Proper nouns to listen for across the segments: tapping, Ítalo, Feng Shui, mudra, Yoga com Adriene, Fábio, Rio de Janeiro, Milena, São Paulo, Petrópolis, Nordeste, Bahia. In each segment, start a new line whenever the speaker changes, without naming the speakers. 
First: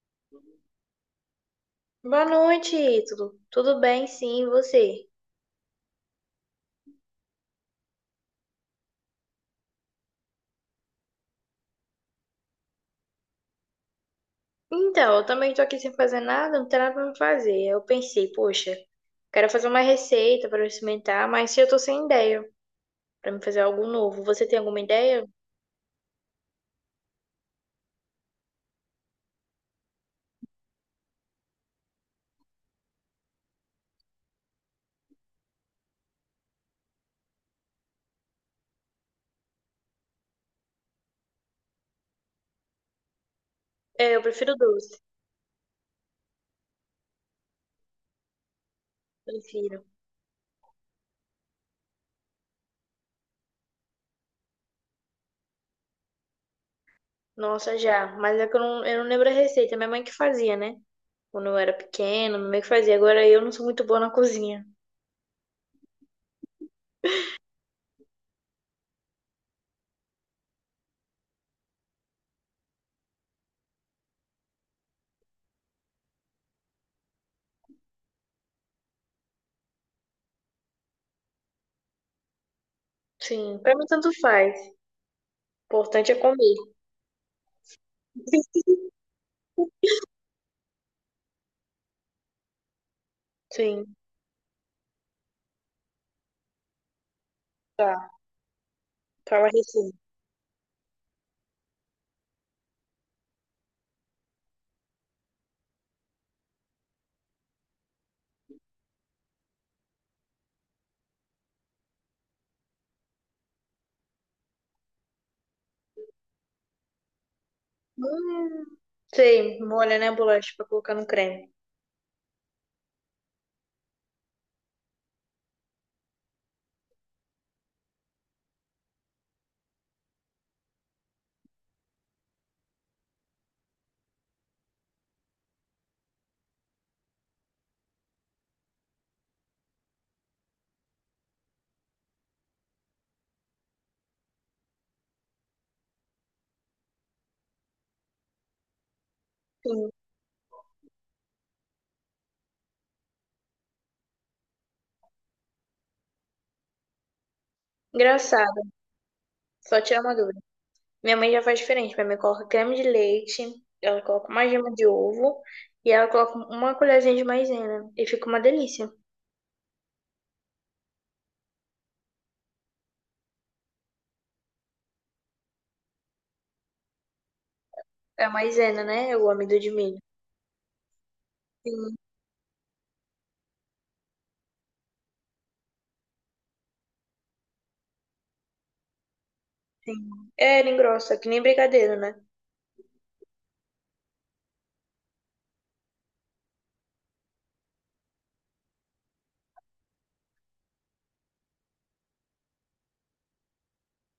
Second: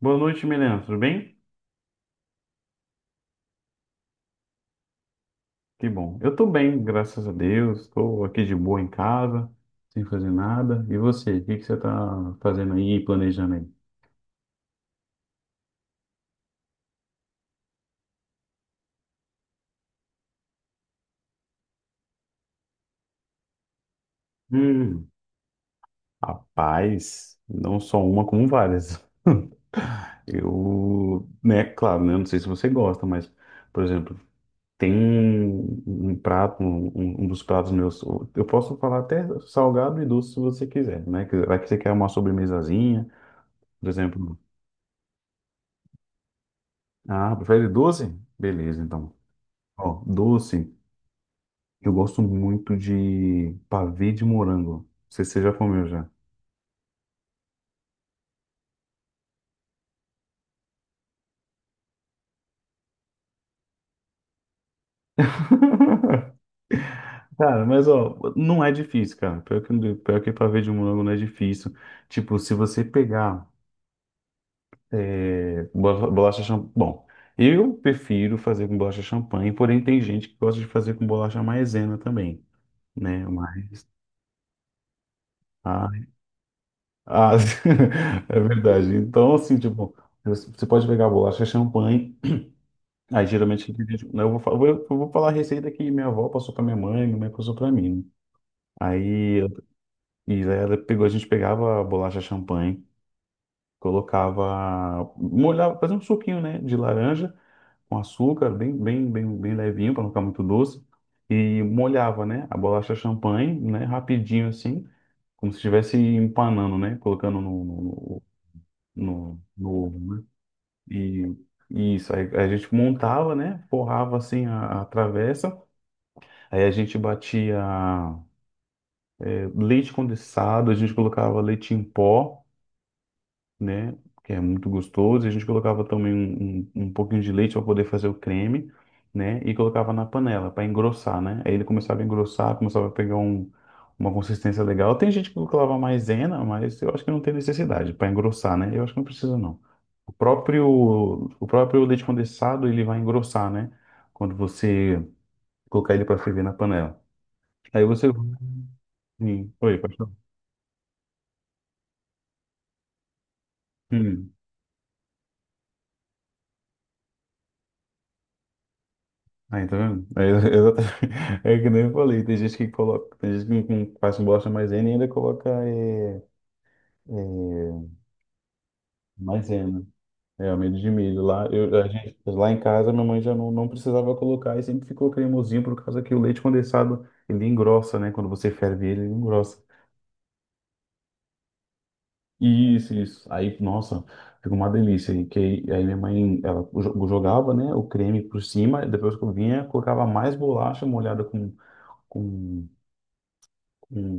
Boa noite, Milena. Tudo bem?
Boa noite, Ítalo. Tudo bem? Sim, e você?
Que bom. Eu tô bem, graças a Deus. Estou aqui de boa em casa, sem fazer nada. E você? O que que você tá fazendo aí, e planejando aí?
Então, eu também tô aqui sem fazer nada, não tem nada pra me fazer. Eu pensei, poxa, quero fazer uma receita pra eu experimentar, mas eu tô sem ideia pra me fazer algo novo. Você tem alguma
Hum,
ideia?
Rapaz, não só uma, como várias. Eu, né, claro, né? Não sei se você gosta, mas, por exemplo, tem um prato, um dos pratos meus. Eu posso falar até salgado e doce se você quiser, né? Vai que você quer uma sobremesazinha, por
É, eu
exemplo.
prefiro doce.
Ah, prefere doce? Beleza, então.
Prefiro.
Ó, doce, eu gosto muito de pavê de morango. Não sei se você já comeu já.
Nossa, já. Mas é que eu não lembro a receita. Minha mãe que fazia, né? Quando eu era pequena, minha mãe que fazia. Agora eu não sou muito boa na cozinha.
Cara, mas ó, não é difícil, cara. Pior que pavê de morango não é difícil. Tipo, se você pegar bolacha champanhe. Bom, eu prefiro fazer com bolacha champanhe, porém tem gente que gosta de fazer com bolacha maisena também, né?
Sim, pra mim
Mas.
tanto faz. O
Ah,
importante é comer.
ah, é verdade. Então, assim, tipo, você pode pegar bolacha champanhe. Aí geralmente,
Sim,
né, eu vou, fa- eu vou falar a receita que minha avó passou para minha mãe passou para mim. Né?
tá.
Aí
Fala
eu-
a receita.
e daí ela pegou, a gente pegava a bolacha champanhe, colocava, molhava, fazia um suquinho, né, de laranja com açúcar, bem, bem, bem, bem levinho para não ficar muito doce, e molhava, né, a bolacha champanhe, né, rapidinho assim, como se estivesse empanando, né, colocando no, no,
Hum,
no,
sei,
no
molha, né, a
ovo, né?
bolacha pra colocar no
E
creme.
e isso aí a gente montava, né, forrava assim a travessa. Aí a gente batia leite condensado, a gente colocava leite em pó, né? Que é muito gostoso. E a gente colocava também um pouquinho de leite para poder fazer o creme, né? E colocava na panela para engrossar, né? Aí ele começava a engrossar, começava a pegar uma consistência legal. Tem gente que colocava maisena, mas eu acho que não tem necessidade para engrossar, né? Eu acho que não precisa, não.
Sim.
O próprio, o próprio leite condensado, ele vai engrossar, né? Quando você colocar ele para ferver na panela. Aí você
Engraçado,
Sim. Oi,
só
pode
tirar
falar.
uma dúvida. Minha mãe já faz diferente. Minha mãe coloca creme de leite, ela coloca
Hum.
uma gema de ovo e ela coloca uma colherzinha de maisena. E fica uma delícia.
Aí, tá vendo? É que nem eu falei, tem gente que coloca, tem gente que com- faz bolacha maisena e ainda coloca é,
É a maisena, né? É o amido de
maisena.
milho.
É, amido de milho. Lá, a
Sim,
gente, lá em casa, minha mãe já não precisava colocar e sempre ficou cremosinho por causa que o leite condensado, ele engrossa, né? Quando você ferve ele, ele engrossa.
sim. É, ele engrossa, que nem brigadeiro, né?
Isso, isso. Aí, nossa, fica uma delícia. Aí minha mãe, ela jogava, né, o creme por cima, e depois que eu vinha, colocava mais bolacha molhada com com,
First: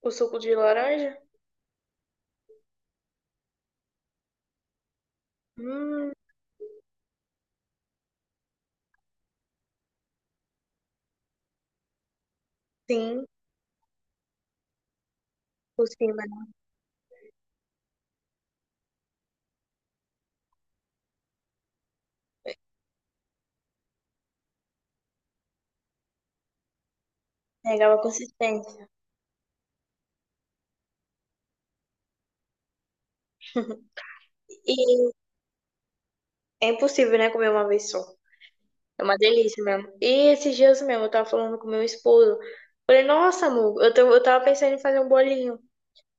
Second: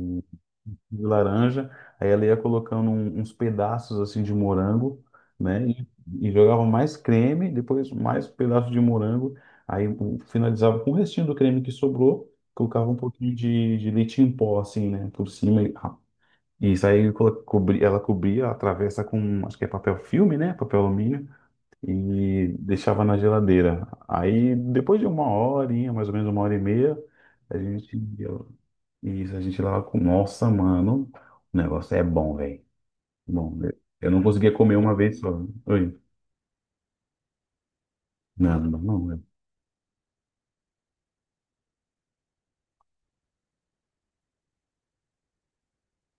O suco de
de
laranja?
laranja, aí ela ia colocando uns pedaços assim de morango, né? E,
Hum,
e jogava mais creme, depois mais pedaço de morango, aí finalizava com o restinho do creme que sobrou, colocava um
sim,
pouquinho de leite em pó assim, né? Por cima. E
por cima, né?
isso aí ela cobria a travessa com, acho que é papel filme, né? Papel alumínio. E deixava na geladeira. Aí, depois de uma horinha, mais ou menos uma hora e meia, a gente
Pegava
ia.
consistência.
Isso, a gente lá com. Nossa, mano, o negócio é bom, velho. Bom, velho. Eu não conseguia comer
E
uma vez só. Oi.
é impossível, né, comer uma vez só.
Não, não,
É
não.
uma
é-
delícia mesmo. E esses dias mesmo, eu tava falando com meu esposo. Falei, nossa, amor, eu tava pensando em fazer um bolinho,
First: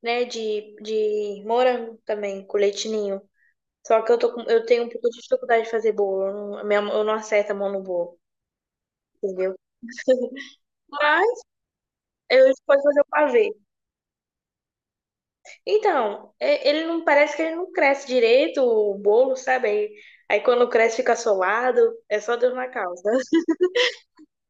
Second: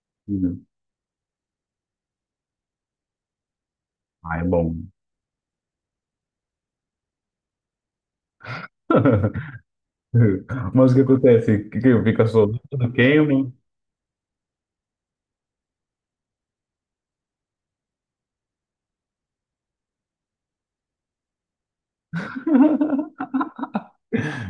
né,
não.
de morango também, com leite ninho. Só que eu tô
Ah,
com,
é
eu
bom.
tenho um pouco de dificuldade de fazer bolo. Eu não acerto a mão no bolo, entendeu?
Mas o que
Mas
acontece? Que fica
eu
solto,
posso fazer o pavê.
queima.
Então, ele não parece que ele não cresce direito, o bolo, sabe? Aí quando cresce fica solado, é só Deus na causa.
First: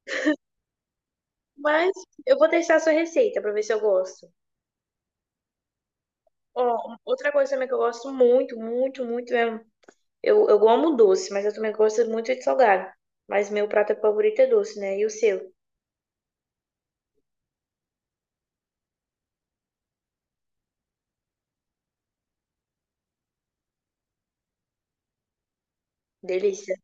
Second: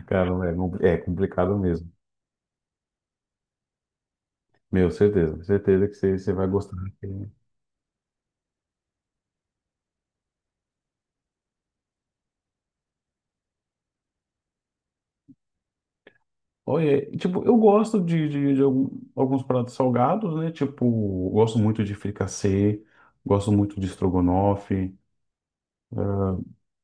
Cara, é complicado mesmo.
Mas eu vou testar a sua receita pra ver se eu gosto.
Meu, certeza, certeza que você vai
Ó,
gostar.
outra coisa também que eu gosto muito, muito, muito mesmo. Eu amo doce, mas eu também gosto muito de salgado. Mas meu prato favorito é doce, né? E o seu?
Olha, tipo, eu gosto de alguns pratos salgados, né? Tipo, gosto muito de fricassê, gosto muito de estrogonofe.
Delícia.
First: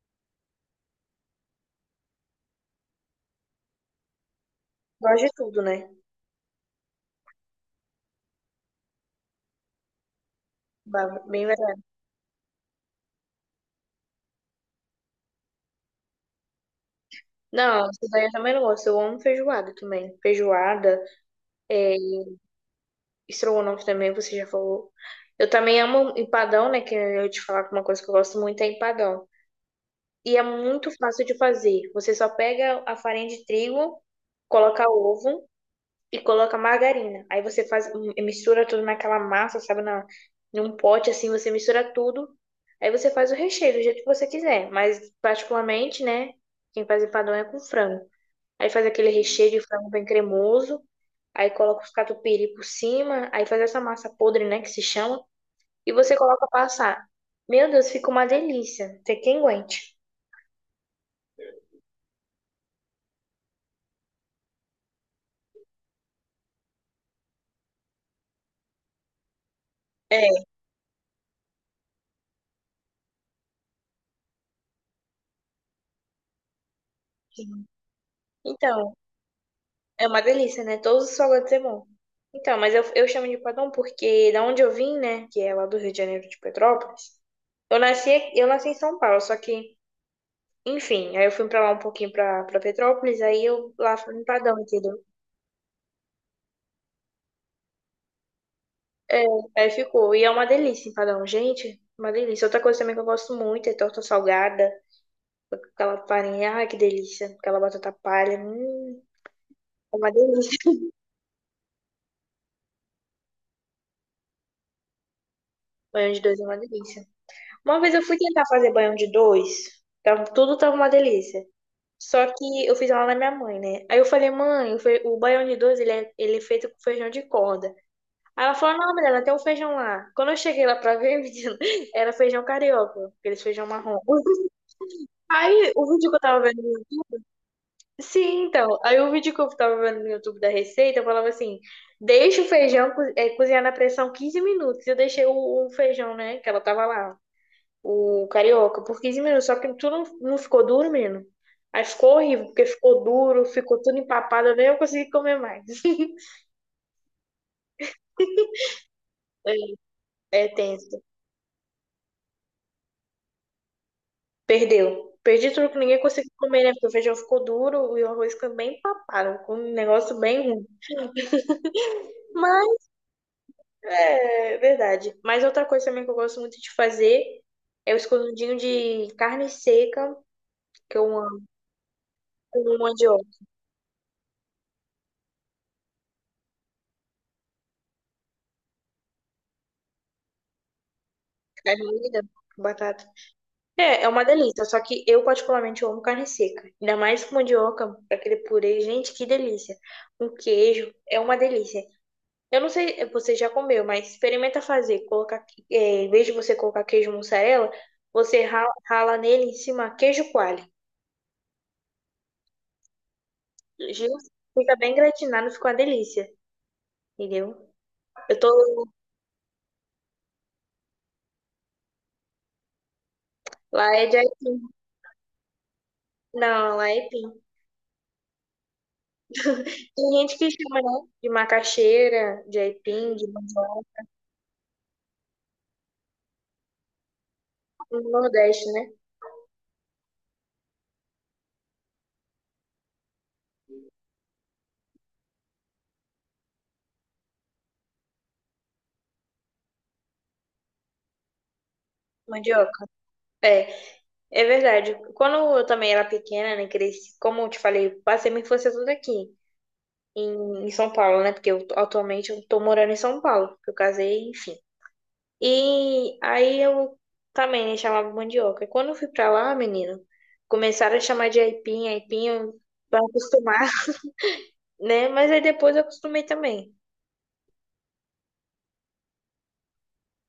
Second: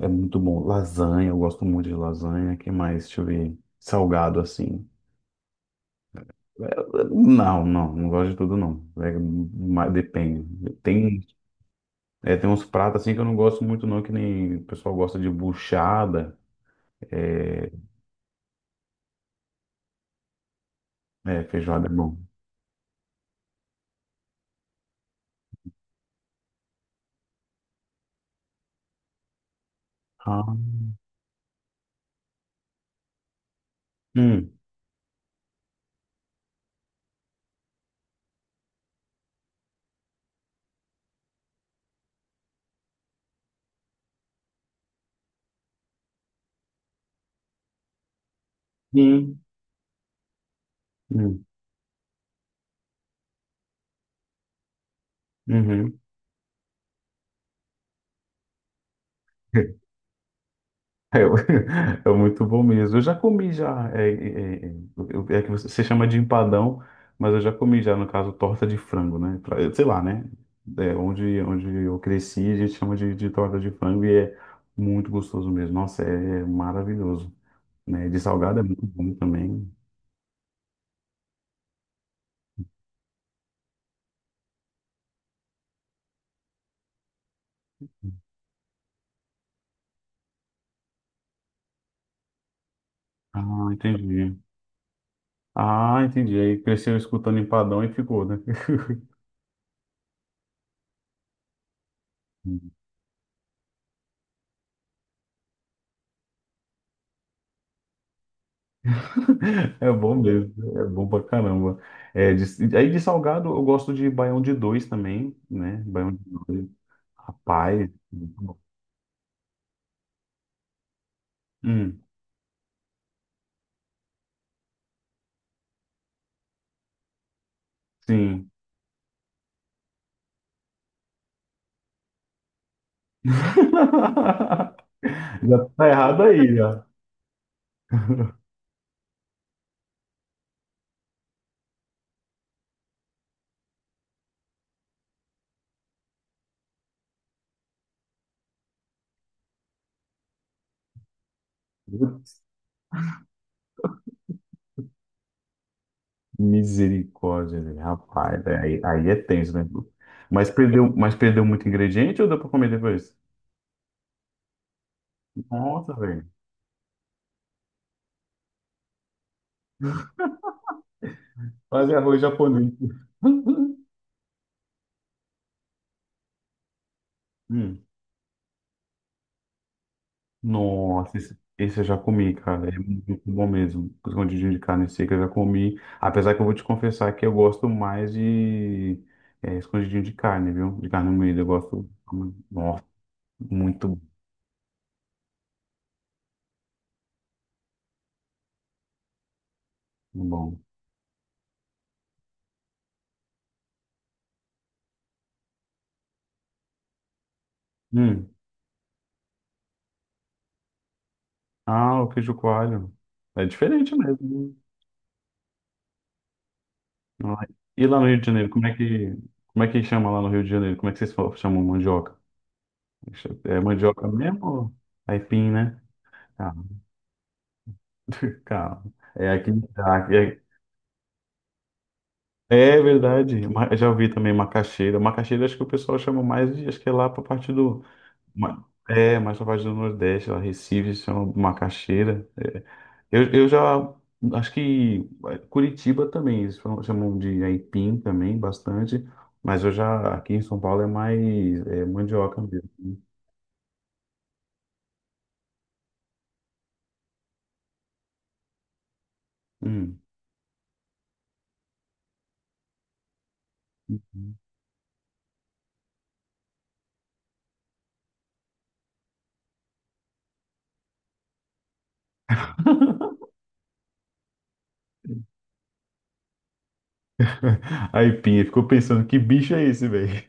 É, é muito bom. Lasanha, eu gosto muito de lasanha. Que mais? Deixa eu ver. Salgado, assim.
Gosto de tudo, né?
Não, não, não gosto de tudo, não. É, mas depende. Tem,
Bem verdade.
é, tem uns pratos, assim, que eu não gosto muito, não. Que nem o pessoal gosta de buchada. É,
Não, isso daí eu também não gosto. Eu amo feijoada também. Feijoada,
feijoada é bom.
estrogonofe também, você já falou. Eu também amo empadão, né? Que eu ia te falar que uma coisa que eu gosto muito é empadão. E é
Ah,
muito fácil de fazer. Você só pega a farinha de trigo,
hum,
coloca ovo, e coloca margarina. Aí você faz, mistura tudo naquela massa, sabe, num pote assim, você mistura tudo. Aí você faz o recheio do jeito que você quiser, mas particularmente, né, quem faz empadão é com frango. Aí faz aquele
hum,
recheio de frango bem cremoso,
hum,
aí coloca os catupiry por cima, aí faz essa massa podre, né, que se chama, e
uhum.
você coloca pra assar. Meu Deus, fica uma delícia. Tem quem aguente.
É, é muito bom mesmo. Eu já comi já. É que você chama de empadão, mas eu já comi já, no caso, torta de frango, né? Sei lá, né?
É,
É, onde eu cresci, a gente chama de, torta de frango e é muito gostoso mesmo. Nossa, é maravilhoso. Né? De salgado é muito
então,
bom também.
é uma delícia, né? Todos os salgados é bom. Então, mas eu chamo de padrão porque da onde eu vim, né? Que é lá do Rio de Janeiro, de Petrópolis. Eu nasci em São Paulo, só que, enfim, aí eu fui pra lá um pouquinho pra, Petrópolis, aí
Ah,
eu lá fui em
entendi.
padrão, entendeu?
Ah, entendi. Aí cresceu escutando empadão e ficou, né?
Aí ficou. E é uma delícia empadão, gente. Uma delícia. Outra coisa também que eu gosto muito é torta salgada, aquela farinha, ai que delícia. Aquela batata palha,
É
é uma
bom
delícia.
mesmo, é bom pra caramba. É, aí de salgado eu gosto de baião de dois também, né? Baião
Banho
de
de dois é uma
dois.
delícia. Uma
Rapaz.
vez eu fui
Muito
tentar
bom.
fazer banho de dois, tava, tudo tava uma delícia.
Hum,
Só que eu fiz ela na minha mãe, né? Aí eu falei, mãe, o baião de dois, ele é feito com feijão de corda. Aí
sim.
ela falou, não, menina, tem um feijão lá. Quando eu cheguei lá pra ver, menina, era feijão carioca, aquele feijão marrom.
Já
Aí o
tá
vídeo que eu
errado
tava
aí, já.
vendo. Sim, então. Aí o vídeo que eu tava vendo no YouTube da receita, eu falava assim: deixa o feijão cozinhar na pressão 15 minutos. Eu deixei o feijão, né? Que ela tava lá o Carioca por 15 minutos, só que tudo não ficou duro, menino. Aí ficou
Putz,
horrível, porque ficou duro, ficou tudo empapado, nem eu consegui comer mais.
misericórdia, velho. Rapaz. Aí é tenso, né?
É,
Mas
é
perdeu,
tenso.
mas perdeu muito ingrediente ou deu pra comer depois?
Perdeu. Perdi tudo, que
Nossa,
ninguém
velho.
conseguiu comer, né? Porque o feijão ficou duro e o arroz ficou bem empapado, com um negócio bem ruim.
Fazer arroz japonês.
Mas é verdade. Mas outra coisa também que eu gosto muito de fazer
Hum.
é o escondidinho de carne seca, que eu
Nossa, esse,
amo,
esse eu já comi, cara. É
com
muito
mandioca,
bom mesmo. Os escondidinho de carne seca eu já comi. Apesar que eu vou te confessar que eu gosto mais de escondidinho de carne, viu? De carne moída. Eu
carne
gosto.
moída,
Nossa,
batata.
muito
É uma delícia, só que eu particularmente amo carne seca. Ainda mais com mandioca, aquele purê, gente, que delícia. Um
bom.
queijo, é uma delícia. Eu não sei, você já comeu, mas experimenta fazer, colocar, em vez de você colocar queijo mussarela,
Hum.
você rala, rala nele em cima queijo coalho.
Ah, o queijo coalho. É diferente
Gente,
mesmo,
fica bem gratinado, fica uma delícia,
né? Ah,
entendeu?
e lá no Rio de
Eu
Janeiro, como é
tô,
que, como é que chama lá no Rio de Janeiro? Como é que vocês chamam mandioca? É
lá
mandioca
é de
mesmo?
aipim.
Ou aipim, né? Calma.
Não, lá é aipim.
Calma. É aqui,
Tem gente que chama, né, de macaxeira, de
É
aipim, de
verdade.
mandioca,
Já ouvi também macaxeira. Macaxeira acho que o pessoal chama mais de, acho que é lá para parte do,
no Nordeste, né?
mais para parte do Nordeste, lá Recife se chama macaxeira. É. Eu já acho que Curitiba também eles chamam de aipim também bastante, mas eu já aqui em São Paulo é mais mandioca mesmo.
Mandioca. É. É verdade. Quando eu também era pequena, né, cresci, como eu te falei, passei minha infância toda aqui,
Hum.
em São Paulo, né? Porque eu, atualmente eu tô morando em São Paulo, porque eu casei, enfim. E aí eu também, né, chamava mandioca. E quando eu fui pra lá, menino, começaram a chamar de aipim, aipim, pra acostumar, né? Mas aí depois eu acostumei também.
Aipim, ficou pensando que bicho é esse, velho?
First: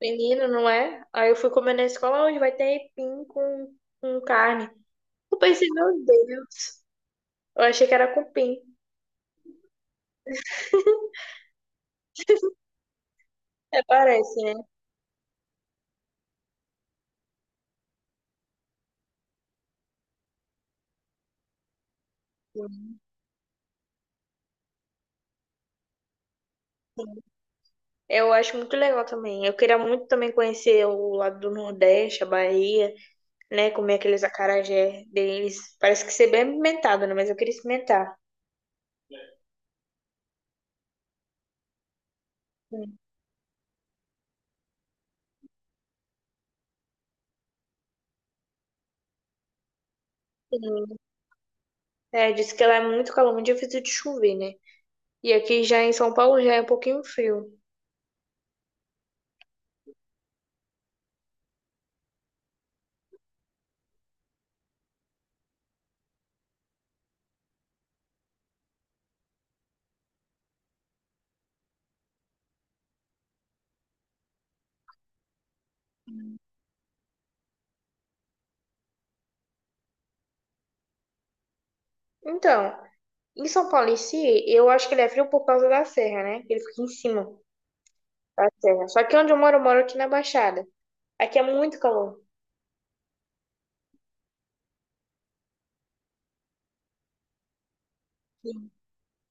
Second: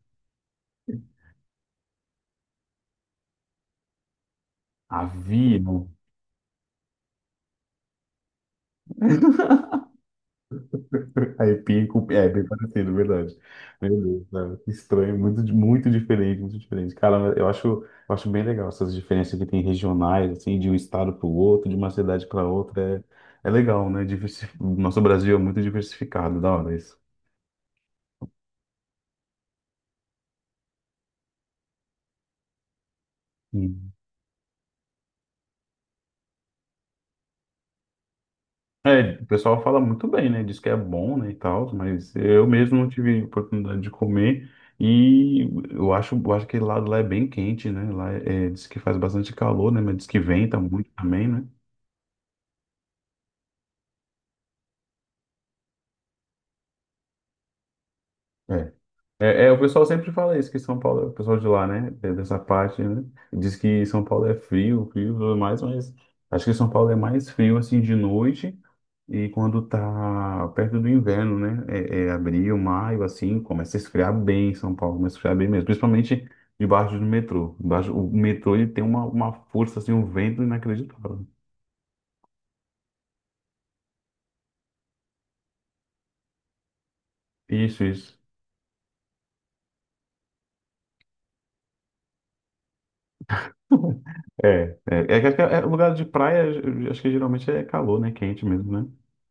Menino, não é? Aí eu fui comer na escola, onde vai ter aipim com, carne. Eu pensei,
Avião.
meu Deus, eu achei que era cupim.
É, bem parecido, verdade.
É,
Meu Deus,
parece, né?
cara, que estranho, muito diferente, muito diferente. Cara, eu acho bem legal essas diferenças que tem regionais, assim, de um estado para o outro, de uma cidade para outra. É, é legal, né? O nosso Brasil é muito diversificado, da hora isso.
Eu acho muito legal também. Eu queria muito também conhecer o lado do Nordeste, a Bahia, né?
Hum.
Comer aqueles acarajé deles. Parece que ser bem alimentado, né? Mas eu queria experimentar.
É, o pessoal fala muito bem, né? Diz que é bom, né, e tal, mas eu mesmo não
Sim.
tive oportunidade de comer. E eu acho que lá é bem quente, né? Lá diz que faz bastante calor, né? Mas diz que venta muito também, né?
É, disse que lá é muito calor, muito difícil de chover, né? E aqui já em São Paulo já é um pouquinho frio.
É. É, o pessoal sempre fala isso, que São Paulo, o pessoal de lá, né, dessa parte, né, diz que São Paulo é frio, frio e tudo mais, mas acho que São Paulo é mais frio, assim, de noite e quando tá perto do inverno, né, é abril, maio, assim, começa a esfriar bem em São Paulo, começa a esfriar bem mesmo, principalmente debaixo do metrô. Debaixo, o metrô, ele tem uma força, assim, um vento inacreditável.
Então, em São Paulo em si, eu acho que ele é frio por causa da serra, né? Ele fica em cima
Isso, isso.
da serra. Só que onde eu moro aqui na Baixada. Aqui é muito calor.
É, é, é, que acho que é lugar de praia, acho que geralmente é calor, né, quente mesmo, né?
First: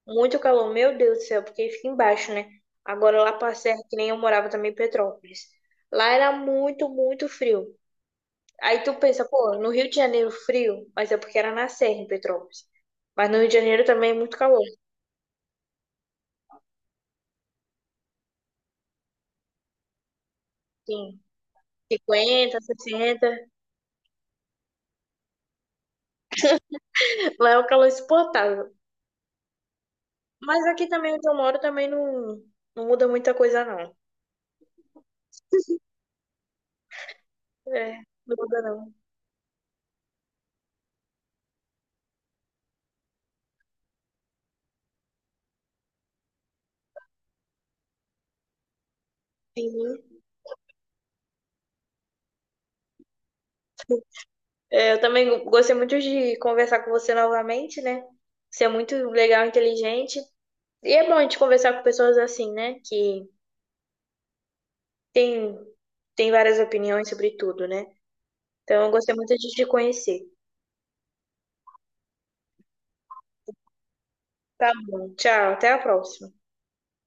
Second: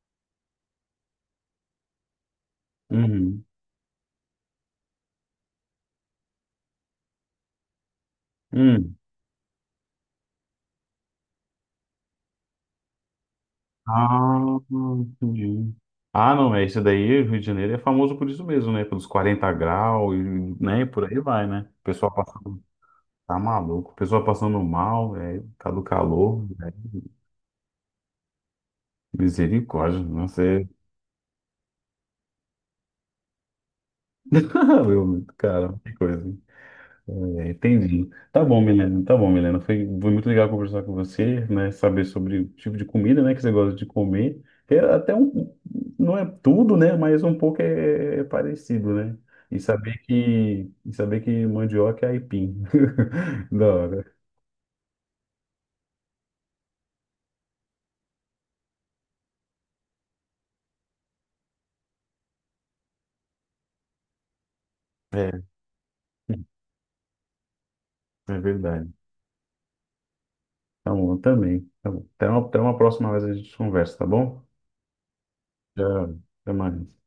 Muito calor, meu Deus do céu, porque fica embaixo, né? Agora lá
Uhum.
pra Serra, que nem eu morava também em Petrópolis. Lá era muito, muito frio. Aí tu
Hum.
pensa, pô, no Rio de Janeiro frio, mas é porque era na Serra em Petrópolis. Mas no Rio de Janeiro também é
Ah,
muito calor,
entendi. Ah, não, é esse daí, Rio de Janeiro é famoso por isso mesmo, né? Pelos 40 graus, e, né? E por aí
sim.
vai, né? O pessoal
cinquenta
passando,
sessenta
tá maluco, o pessoal passando mal, tá do calor,
Lá é o calor insuportável.
misericórdia, não
Mas
sei.
aqui também onde eu moro também não muda muita coisa, não.
Meu, cara, que coisa. É,
É,
entendi.
não
Tá bom,
muda não.
Milena. Tá bom, Milena. Foi muito legal conversar com você, né? Saber sobre o tipo de comida, né, que você gosta de comer. É até um, não é tudo, né? Mas um pouco é parecido, né? E saber
Sim.
que, e saber que mandioca é aipim. Da hora.
É, eu também gostei muito de conversar com você novamente, né? Você é muito legal, inteligente. E é bom a gente conversar com pessoas assim, né? Que
É,
tem, tem várias opiniões sobre tudo, né?
é
Então,
verdade.
eu gostei muito de te conhecer.
Tá bom, eu também. Tá bom. Até uma próxima vez a gente conversa, tá bom?
Tá bom, tchau, até a
Tchau.
próxima.
Até mais.